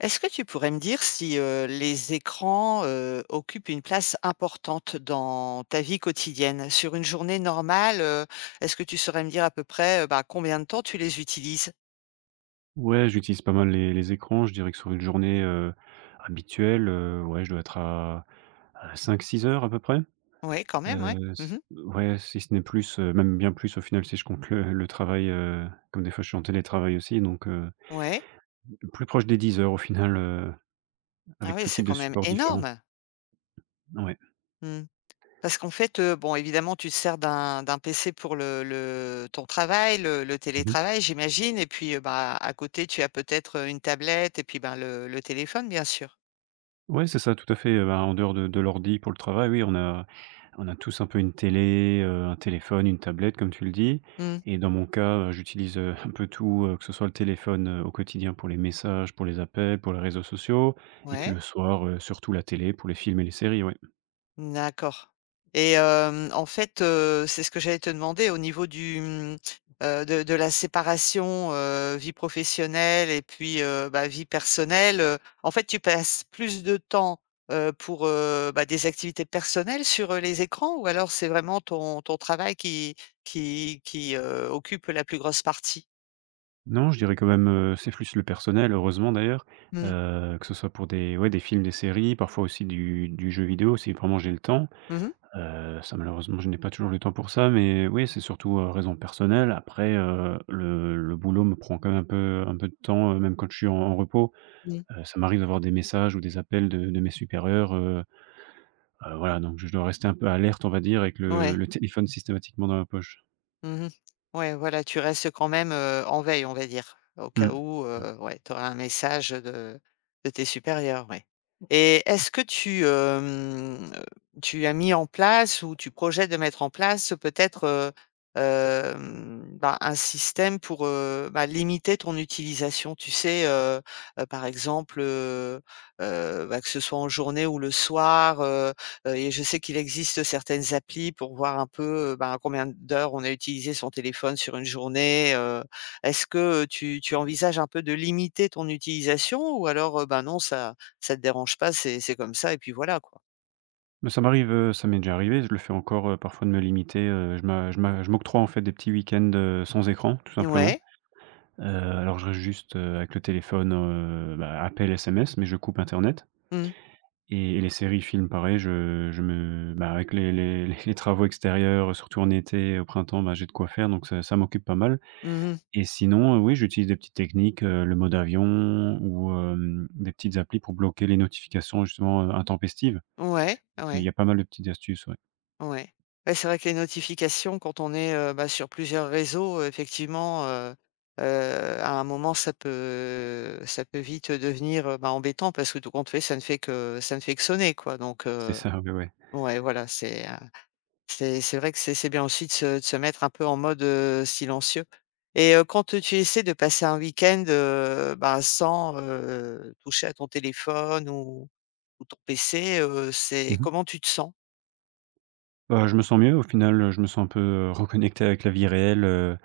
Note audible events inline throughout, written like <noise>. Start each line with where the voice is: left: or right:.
left: Est-ce que tu pourrais me dire si, les écrans, occupent une place importante dans ta vie quotidienne? Sur une journée normale, est-ce que tu saurais me dire à peu près, bah, combien de temps tu les utilises?
right: Ouais, j'utilise pas mal les écrans. Je dirais que sur une journée, habituelle, ouais, je dois être à 5-6 heures à peu près.
left: Oui, quand même, oui.
right: S
left: Mmh.
right: ouais, si ce n'est plus, même bien plus au final si je compte le travail, comme des fois je suis en télétravail aussi donc
left: Ouais.
right: plus proche des 10 heures au final,
left: Ah
right: avec
left: oui,
right: tout
left: c'est
right: type de
left: quand même
right: supports différents.
left: énorme.
right: Ouais.
left: Mmh. Parce qu'en fait, bon, évidemment, tu te sers d'un PC pour le ton travail, le
right: Mmh.
left: télétravail, j'imagine, et puis, bah, à côté, tu as peut-être, une tablette et puis, ben, le téléphone, bien sûr.
right: Ouais, c'est ça, tout à fait, bah, en dehors de l'ordi pour le travail, oui, on a tous un peu une télé, un téléphone, une tablette comme tu le dis
left: Mmh.
right: et dans mon cas, j'utilise, <laughs> un peu tout, que ce soit le téléphone, au quotidien pour les messages, pour les appels, pour les réseaux sociaux et puis
left: Ouais.
right: le soir, surtout la télé pour les films et les séries, ouais.
left: D'accord. Et en fait, c'est ce que j'allais te demander au niveau du, mmh, de la séparation, vie professionnelle et puis, bah, vie personnelle, en fait, tu passes plus de temps, pour, bah, des activités personnelles sur, les écrans, ou alors c'est vraiment ton travail qui occupe la plus grosse partie?
right: Non, je dirais quand même, c'est plus le personnel, heureusement d'ailleurs,
left: Mmh.
right: heu, que ce soit pour des ouais, des films, des séries, parfois aussi du jeu vidéo si vraiment j'ai le temps.
left: Mmh.
right: Ça malheureusement, je n'ai pas toujours le temps pour ça, mais oui, c'est surtout, raison personnelle. Après, le boulot me prend quand même un peu de temps, même quand je suis en repos.
left: Mmh.
right: Ça m'arrive d'avoir des messages ou des appels de mes supérieurs, voilà, donc je dois rester un peu alerte, on va dire, avec le
left: Ouais.
right: le téléphone systématiquement dans la poche.
left: Mmh. Ouais, voilà, tu restes quand même, en veille, on va dire, au cas
right: Mmh.
left: où, ouais, tu aurais un message de tes supérieurs, ouais. Et est-ce que tu as mis en place ou tu projettes de mettre en place peut-être, bah, un système pour, bah, limiter ton utilisation? Tu sais, par exemple, bah, que ce soit en journée ou le soir. Et je sais qu'il existe certaines applis pour voir un peu, ben, combien d'heures on a utilisé son téléphone sur une journée. Est-ce que tu envisages un peu de limiter ton utilisation, ou alors, ben, non, ça te dérange pas, c'est comme ça et puis voilà quoi?
right: Mais ça m'arrive, ça m'est déjà arrivé, je le fais encore, parfois de me limiter, je m'octroie, en fait, des petits week-ends, sans écran, tout simplement.
left: Ouais.
right: Alors je reste juste, avec le téléphone, bah, appels, SMS, mais je coupe internet.
left: Mmh.
right: Et les séries, films, pareil, je me bah, avec les travaux extérieurs, surtout en été, au printemps, bah, j'ai de quoi faire donc ça m'occupe pas mal
left: Mmh.
right: et sinon, oui, j'utilise des petites techniques, le mode avion ou hem, des petites applis pour bloquer les notifications justement, intempestives.
left: Ouais,
right: Il y
left: ouais.
right: a pas mal de petites astuces, ouais.
left: Ouais. Ouais, c'est vrai que les notifications, quand on est, bah, sur plusieurs réseaux, effectivement, à un moment ça peut vite devenir, bah, embêtant, parce que tout compte fait, ça ne fait que sonner quoi, donc
right: C'est ça, ouais, ouais.
left: ouais voilà, c'est, c'est vrai que c'est bien aussi de se mettre un peu en mode, silencieux. Et quand tu essaies de passer un week-end, bah, sans, toucher à ton téléphone ou ton PC, c'est
right: Mmh.
left: comment tu te sens?
right: Je me sens mieux au final, je me sens un peu, reconnecté avec la vie réelle, heu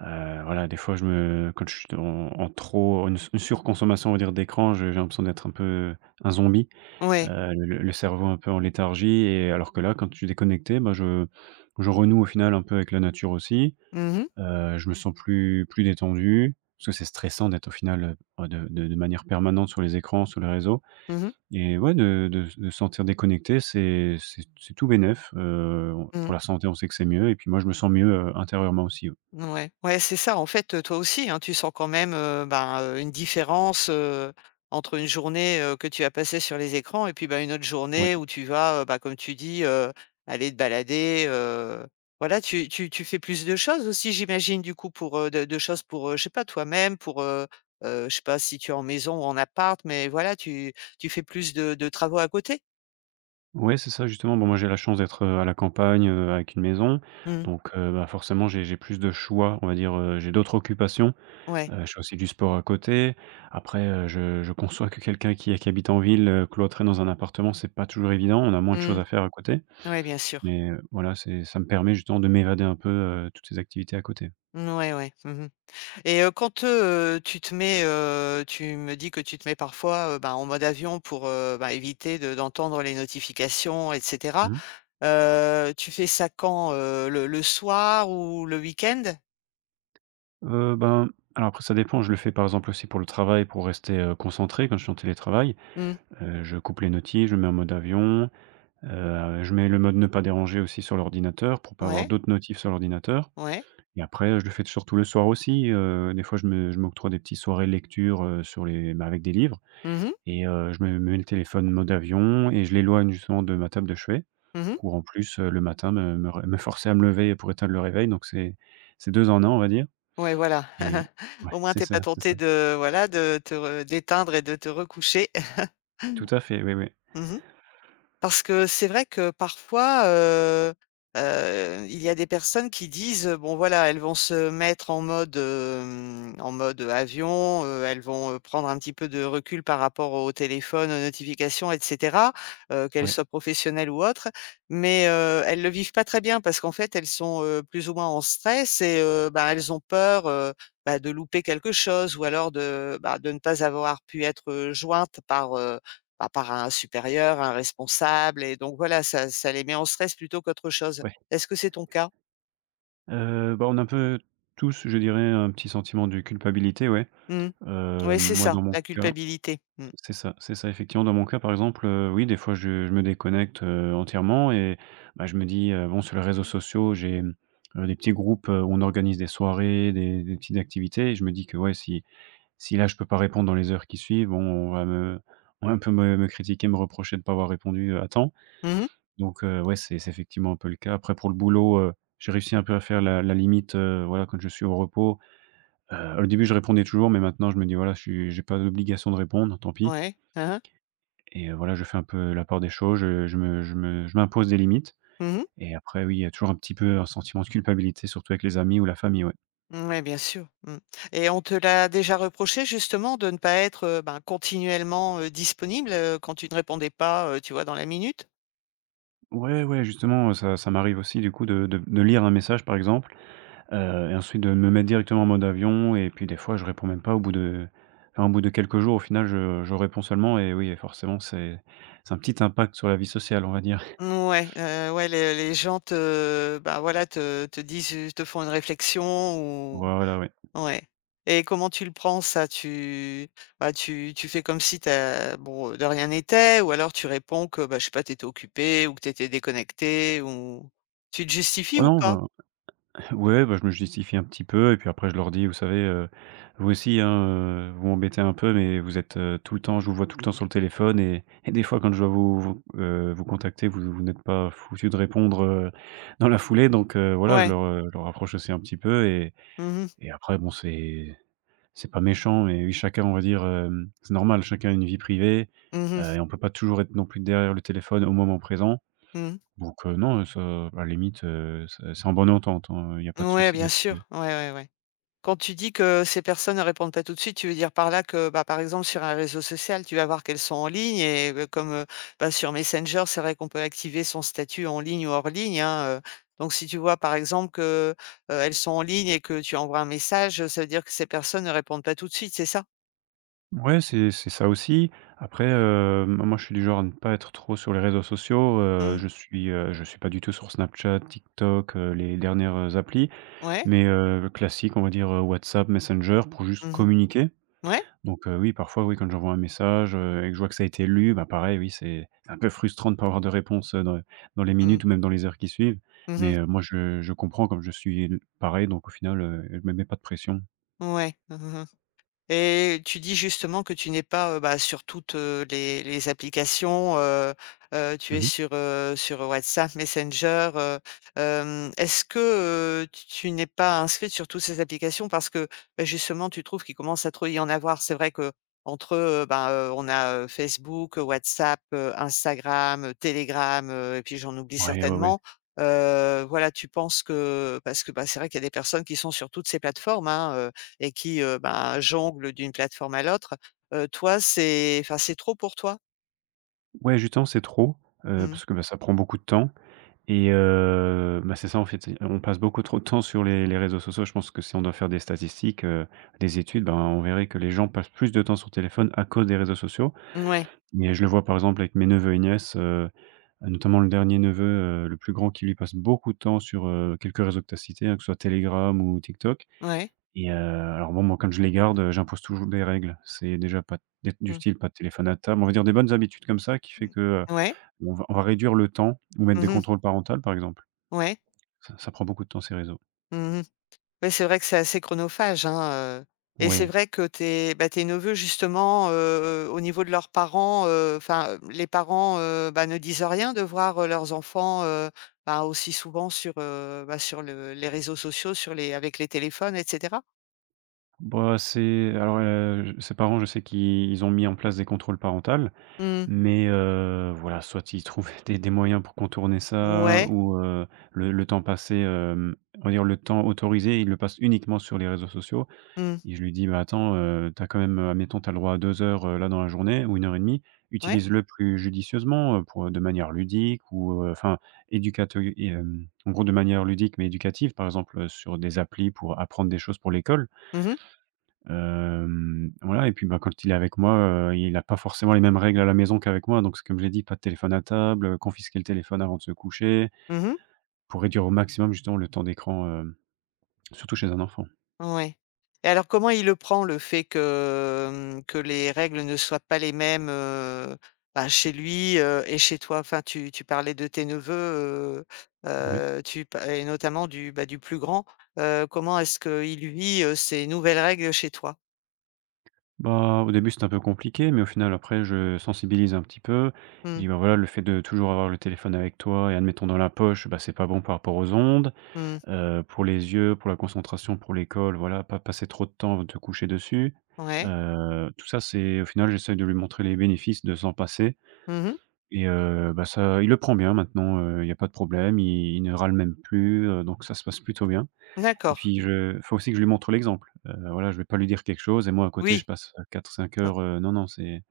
right: heu, voilà, des fois je me quand je suis en trop, une surconsommation on va dire d'écran, je j'ai l'impression d'être un peu un zombie,
left: Ouais.
right: heu, le cerveau un peu en léthargie et alors que là, quand je suis déconnecté, bah, je renoue au final un peu avec la nature aussi,
left: Mmh mh.
right: heu, je me sens plus détendu, parce que c'est stressant d'être au final, de manière permanente sur les écrans, sur les réseaux.
left: Mmh.
right: Et ouais, de se sentir déconnecté, c'est tout bénef, on pour
left: Mmh.
right: la santé, on sait que c'est mieux et puis moi, je me sens mieux, intérieurement aussi,
left: Ouais, ouais, c'est ça. En fait, toi aussi, hein, tu sens quand même, ben, une différence, entre une journée, que tu as passée sur les écrans, et puis, bah, une autre
right: ouais.
left: journée où tu vas, bah, comme tu dis, aller te balader, voilà, tu fais plus de choses aussi, j'imagine, du coup, pour, de choses pour, je sais pas, toi-même, pour, je sais pas si tu es en maison ou en appart, mais voilà, tu fais plus de travaux à côté?
right: Ouais, c'est ça justement. Bon, moi, j'ai la chance d'être, à la campagne, avec une maison
left: Mmh.
right: donc bah, forcément, j'ai plus de choix, on va dire, j'ai d'autres occupations,
left: Ouais.
right: heu, je fais aussi du sport à côté. Après, je conçois que quelqu'un qui habite en ville, cloîtré dans un appartement, c'est pas toujours évident, on a moins de choses
left: Mmh.
right: à faire à côté
left: Ouais, bien sûr.
right: mais voilà, c'est ça me permet justement de m'évader un peu, toutes ces activités à côté.
left: Mouais, ouais, ouais. Mmh mh. Et quand, tu te mets, tu me dis que tu te mets parfois, ben, en mode avion pour, bah, éviter de d'entendre les notifications et cetera.
right: Mmh.
left: Tu fais ça quand, le soir ou le week-end?
right: Ben, alors après ça dépend, je le fais par exemple aussi pour le travail, pour rester, concentré quand je suis en télétravail.
left: Mmh.
right: Je coupe les notifs, je mets en mode avion, je mets le mode ne pas déranger aussi sur l'ordinateur pour pas avoir
left: Ouais,
right: d'autres notifs sur l'ordinateur
left: ouais.
right: et après je le fais surtout le soir aussi, des fois je m'octroie des petites soirées lecture, sur les bah, avec des livres
left: Mmh mh.
right: et je me mets le téléphone mode avion et je l'éloigne justement de ma table de chevet
left: Mmh.
right: pour en plus, le matin me forcer à me lever pour éteindre le réveil donc c'est 2 en un on va dire
left: Ouais, voilà.
right: et
left: <laughs> Au
right: ouais,
left: moins,
right: c'est
left: t'es
right: ça,
left: pas
right: c'est ça.
left: tenté de voilà, de te re d'éteindre et de te recoucher.
right: Tout à fait, oui, oui.
left: <laughs> Parce que c'est vrai que parfois, il y a des personnes qui disent, bon voilà, elles vont se mettre en mode, avion, elles vont, prendre un petit peu de recul par rapport au téléphone, aux notifications et cetera, qu'elles
right: Ouais,
left: soient professionnelles ou autres. Mais, elles le vivent pas très bien, parce qu'en fait, elles sont, plus ou moins en stress, et bah, elles ont peur, bah, de louper quelque chose, ou alors de, bah, de ne pas avoir pu être, jointes par, bah, par un supérieur, un responsable, et donc voilà, ça les met en stress plutôt qu'autre chose.
right: ouais.
left: Est-ce que c'est ton cas?
right: Bah, on a un peu tous, je dirais, un petit sentiment de culpabilité, ouais.
left: Mmh.
right: Heu,
left: Ouais, c'est
right: moi,
left: ça,
right: dans mon
left: la
right: cas
left: culpabilité. Mmh.
right: c'est ça, effectivement. Dans mon cas, par exemple, oui, des fois, je me déconnecte, entièrement et bah, je me dis, bon, sur les réseaux sociaux, j'ai, mmh, des petits groupes, où on organise des soirées, des petites activités et je me dis que, ouais, si si là, je peux pas répondre dans les heures qui suivent, bon, on va me on va un peu me critiquer, me reprocher de pas avoir répondu, à temps.
left: Mmh.
right: Donc ouais, c'est effectivement un peu le cas. Après pour le boulot, j'ai réussi un peu à faire la limite, voilà, quand je suis au repos. Au début, je répondais toujours, mais maintenant je me dis: «Voilà, je suis j'ai pas l'obligation de répondre, tant pis»
left: Ouais. Hein hein.
right: et voilà, je fais un peu la part des choses. Je m'impose des limites
left: Mmh.
right: et après oui, il y a toujours un petit peu un sentiment de culpabilité, surtout avec les amis ou la famille, ouais.
left: Ouais, bien sûr. Mmh. Et on te l'a déjà reproché justement, de ne pas être, ben, continuellement, disponible, quand tu ne répondais pas, tu vois, dans la minute?
right: Ouais, ouais, justement, ça m'arrive aussi du coup de lire un message, par exemple. Et ensuite de me mettre directement en mode avion et puis des fois je réponds même pas au bout de enfin au bout de quelques jours au final je réponds seulement et oui forcément c'est un petit impact sur la vie sociale on va dire. <laughs>
left: Ouais, ouais, les gens te, ben voilà, te disent, te font une réflexion ou...
right: Voilà ouais.
left: Ouais. Et comment tu le prends ça? Tu bah, tu tu fais comme si t'as bon, de rien n'était, ou alors tu réponds que, bah, je sais pas, t'étais occupé, ou que t'étais déconnecté, ou tu te justifies
right: Oh
left: ou
right: non
left: pas?
right: ben <laughs> ouais, bah, je me justifie un petit peu et puis après je leur dis: «Vous savez, vous aussi hein, vous m'embêtez un peu mais vous êtes, tout le temps je vous vois tout le temps sur le téléphone et des fois quand je dois vous vous contacter vous n'êtes pas foutus de répondre, dans la foulée» donc voilà je
left: Ouais.
right: leur, je leur rapproche aussi un petit peu
left: Mhm
right: et après bon c'est pas méchant, mais oui, chacun, on va dire, hem, c'est normal, chacun a une vie privée,
left: mhm
right: heu, et
left: mhm.
right: on peut pas toujours être non plus derrière le téléphone au moment présent. Donc, non, ça, à la limite, c'est en bonne entente, hein, il y a pas de
left: Ouais,
right: souci
left: bien
right: là-dessus.
left: sûr. Ouais, ouais, ouais. Quand tu dis que ces personnes ne répondent pas tout de suite, tu veux dire par là que, bah, par exemple, sur un réseau social, tu vas voir qu'elles sont en ligne et comme, bah, sur Messenger, c'est vrai qu'on peut activer son statut en ligne ou hors ligne, hein, donc si tu vois, par exemple, que, elles sont en ligne et que tu envoies un message, ça veut dire que ces personnes ne répondent pas tout de suite, c'est ça?
right: Ouais, c'est ça aussi. Après, moi je suis du genre à ne pas être trop sur les réseaux sociaux,
left: Mmh.
right: je suis, je suis pas du tout sur Snapchat, TikTok, les dernières applis,
left: Ouais.
right: mais, classique, on va dire, WhatsApp, Messenger pour juste
left: Mmh.
right: communiquer.
left: Ouais?
right: Donc oui, parfois, oui, quand j'envoie un message, et que je vois que ça a été lu, bah, pareil, oui, c'est un peu frustrant de pas avoir de réponse, dans dans les
left: Mmh.
right: minutes ou même dans les heures qui suivent. Mais
left: Mmh.
right: moi, je comprends comme je suis pareil, donc au final, je me mets pas de pression.
left: Ouais. Mmh. Et tu dis justement que tu n'es pas, bah, sur toutes, les applications, tu
right: Mmh
left: es
right: mh.
left: sur, sur WhatsApp, Messenger, est-ce que, tu n'es pas inscrite sur toutes ces applications? Parce que, bah, justement, tu trouves qu'il commence à trop y en avoir. C'est vrai qu'entre, bah, on a, Facebook, WhatsApp, Instagram, Telegram, et puis j'en oublie
right: Ouais, ouais, ouais.
left: certainement. Voilà, tu penses que, parce que, bah, c'est vrai qu'il y a des personnes qui sont sur toutes ces plateformes, hein, et qui, ben, jonglent d'une plateforme à l'autre, toi, c'est, enfin, c'est trop pour toi?
right: Ouais, justement, c'est trop,
left: Mmh.
right: parce que, bah, ça prend beaucoup de temps et bah, c'est ça, en fait, c'est on passe beaucoup trop de temps sur les réseaux sociaux. Je pense que si on doit faire des statistiques, des études, ben, on verrait que les gens passent plus de temps sur téléphone à cause des réseaux sociaux.
left: Ouais,
right: Mais je le vois, par exemple, avec mes neveux et nièces. Notamment le dernier neveu, le plus grand qui lui passe beaucoup de temps sur, quelques réseaux que tu as cités, hein, que ce soit Telegram ou TikTok
left: ouais.
right: et alors bon, moi quand je les garde, j'impose toujours des règles. C'est déjà pas des du
left: Mmh.
right: style pas de téléphone à table, on va dire des bonnes habitudes comme ça qui fait
left: Mmh.
right: que,
left: Ouais.
right: on va réduire le temps ou mettre des
left: Mmh.
right: contrôles parentaux par exemple.
left: Ouais.
right: Ça prend beaucoup de temps ces réseaux.
left: Mmh. Ouais, c'est vrai que c'est assez chronophage, hein, et c'est
right: Ouais,
left: vrai que tes bah, tes neveux justement, au niveau de leurs parents, enfin, les parents, bah, ne disent rien de voir, leurs enfants, bah, aussi souvent sur, bah, sur le les réseaux sociaux, sur les avec les téléphones et cetera?
right: bah, c'est ses parents je sais qu'ils ils ont mis en place des contrôles parentaux.
left: Mmh.
right: Voilà, soit ils trouvent <laughs> des moyens pour contourner ça
left: Ouais.
right: ou le temps passé, on va dire le temps autorisé, ils le passent uniquement sur les réseaux sociaux.
left: Mmh.
right: Et je lui dis: «Bah, attends, tu quand même, admettons, t'as le droit à 2 heures, là, dans la journée ou 1 heure et demie,
left: Ouais.
right: utilise-le plus judicieusement, pour de manière ludique ou enfin, éducate euh, en gros, de manière ludique mais éducative, par exemple, sur des applis pour apprendre des choses pour l'école».
left: Mmh mh.
right: Voilà et puis, bah, quand il est avec moi, il n'a pas forcément les mêmes règles à la maison qu'avec moi, donc c'est comme je l'ai dit, pas de téléphone à table, confisquer le téléphone avant de se coucher,
left: Mmh.
right: pour réduire au maximum justement le temps d'écran, surtout chez un enfant.
left: Ouais. Et alors comment il le prend, le fait que, que les règles ne soient pas les mêmes, bah, chez lui, et chez toi? Enfin, tu parlais de tes neveux,
right: Ouais.
left: tu pa et notamment du, bah, du plus grand. Comment est-ce qu'il vit, ces nouvelles règles chez toi?
right: Bah, au début, c'était un peu compliqué, mais au final, après, je sensibilise un petit peu. Et
left: Mmh.
right: dis: «Bah, voilà, le fait de toujours avoir le téléphone avec toi et admettons dans la poche, bah, c'est pas bon par rapport aux ondes».
left: Mmh.
right: Pour les yeux, pour la concentration, pour l'école, voilà, pas passer trop de temps avant de te coucher dessus.
left: Ouais.
right: Tout ça, c'est au final, j'essaye de lui montrer les bénéfices de s'en passer.
left: Mmh.
right: Et bah, ça il le prend bien maintenant, il y a pas de problème, il ne râle même plus, donc ça se passe plutôt bien. Et
left: D'accord.
right: puis il faut aussi que je lui montre l'exemple. Voilà, je vais pas lui dire quelque chose et moi à côté je
left: Oui.
right: passe quatre cinq
left: Heu,
right: heures, non, non, c'est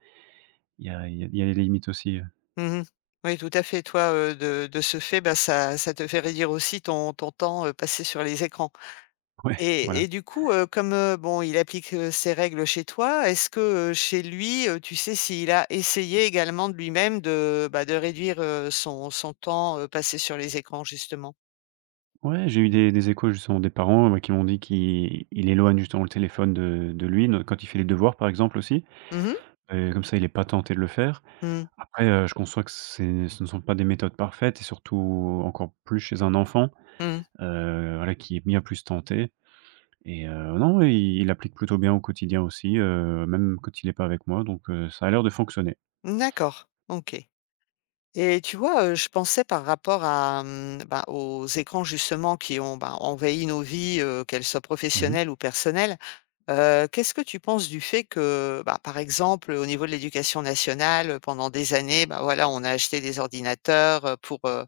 right: il y a il y a il y a des limites aussi,
left: mmh Oui, tout à fait. Toi, de ce fait, bah, ça te fait réduire aussi ton temps, passé sur les écrans.
right: ouais,
left: Et
right: voilà.
left: du coup, comme, bon, il applique, ses règles chez toi, est-ce que, chez lui, tu sais s'il a essayé également, de lui-même, de, bah, de réduire, son temps, passé sur les écrans justement?
right: Ouais, j'ai eu des échos justement des parents, qui m'ont dit qu'il il éloigne justement le téléphone de lui, ne quand il fait les devoirs par exemple aussi,
left: Mmh mh.
right: comme ça il est pas tenté de le faire.
left: Mmh.
right: Après, je conçois que c'est ce ne sont pas des méthodes parfaites et surtout encore plus chez un enfant,
left: Mmh.
right: voilà qui est bien plus tenté. Et non, ouais, il applique plutôt bien au quotidien aussi, même quand il n'est pas avec moi donc ça a l'air de fonctionner.
left: D'accord. OK. Et tu vois, je pensais par rapport à, mmh, bah, aux écrans justement, qui ont, bah, envahi nos vies, qu'elles soient
right: Mmh,
left: professionnelles ou personnelles. Qu'est-ce que tu penses du fait que, bah, par exemple, au niveau de l'éducation nationale, pendant des années, bah, voilà, on a acheté des ordinateurs, heu,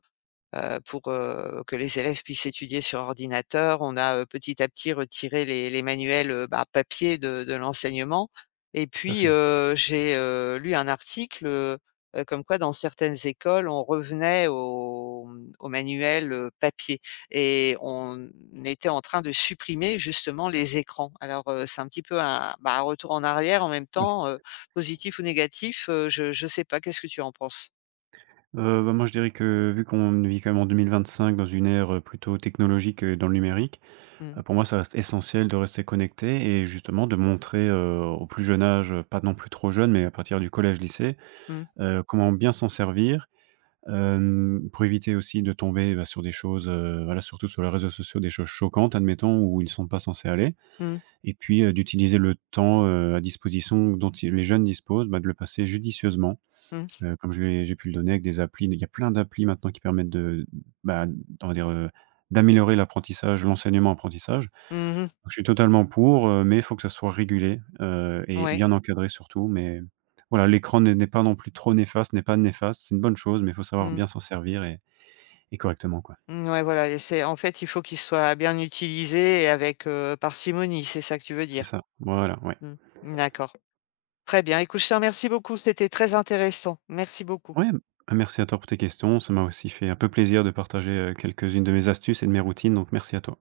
left: heu, pour, que les élèves puissent étudier sur ordinateur. On a, petit à petit, retiré les manuels, bah, papier, de l'enseignement, et
right: tout à
left: puis,
right: fait.
left: j'ai, lu un article, comme quoi, dans certaines écoles, on revenait aux, aux manuels papier, et on était en train de supprimer justement les écrans. Alors, c'est un petit peu un, un retour en arrière, en même
right: Ouais.
left: temps, positif ou négatif, je ne sais pas. Qu'est-ce que tu en penses?
right: Bah, moi je dirais que vu qu'on vit quand même en 2025 dans une ère, plutôt technologique et dans le numérique.
left: Mmh.
right: Pour moi, ça reste essentiel de rester connecté et justement de montrer, au plus jeune âge, pas non plus trop jeune, mais à partir du collège-lycée,
left: Mmh.
right: comment bien s'en servir, pour éviter aussi de tomber, bah, sur des choses, voilà, surtout sur les réseaux sociaux, des choses choquantes, admettons, où ils ne sont pas censés aller.
left: Mmh.
right: Et puis, d'utiliser le temps, à disposition dont ils les jeunes disposent, bah, de le passer judicieusement,
left: Mmh.
right: comme je l'ai j'ai pu le donner avec des applis. Il y a plein d'applis maintenant qui permettent de, bah, on va dire, d'améliorer l'apprentissage, l'enseignement-apprentissage.
left: Mmh.
right: Je suis totalement pour, mais il faut que ça soit régulé, et
left: Ouais.
right: bien encadré surtout, mais voilà, l'écran n'est pas non plus trop néfaste, n'est pas néfaste, c'est une bonne chose, mais il faut savoir
left: Mmh.
right: bien s'en servir et correctement, quoi.
left: Mmh, ouais, voilà, et c'est, en fait, il faut qu'il soit bien utilisé et avec, parcimonie, c'est ça que tu veux
right: C'est
left: dire?
right: ça, voilà, ouais.
left: Mmh. D'accord. Très bien. Écoute, je te remercie beaucoup, c'était très intéressant. Merci beaucoup.
right: Ouais, ah, merci à toi pour tes questions, ça m'a aussi fait un peu plaisir de partager, quelques-unes de mes astuces et de mes routines, donc merci à toi.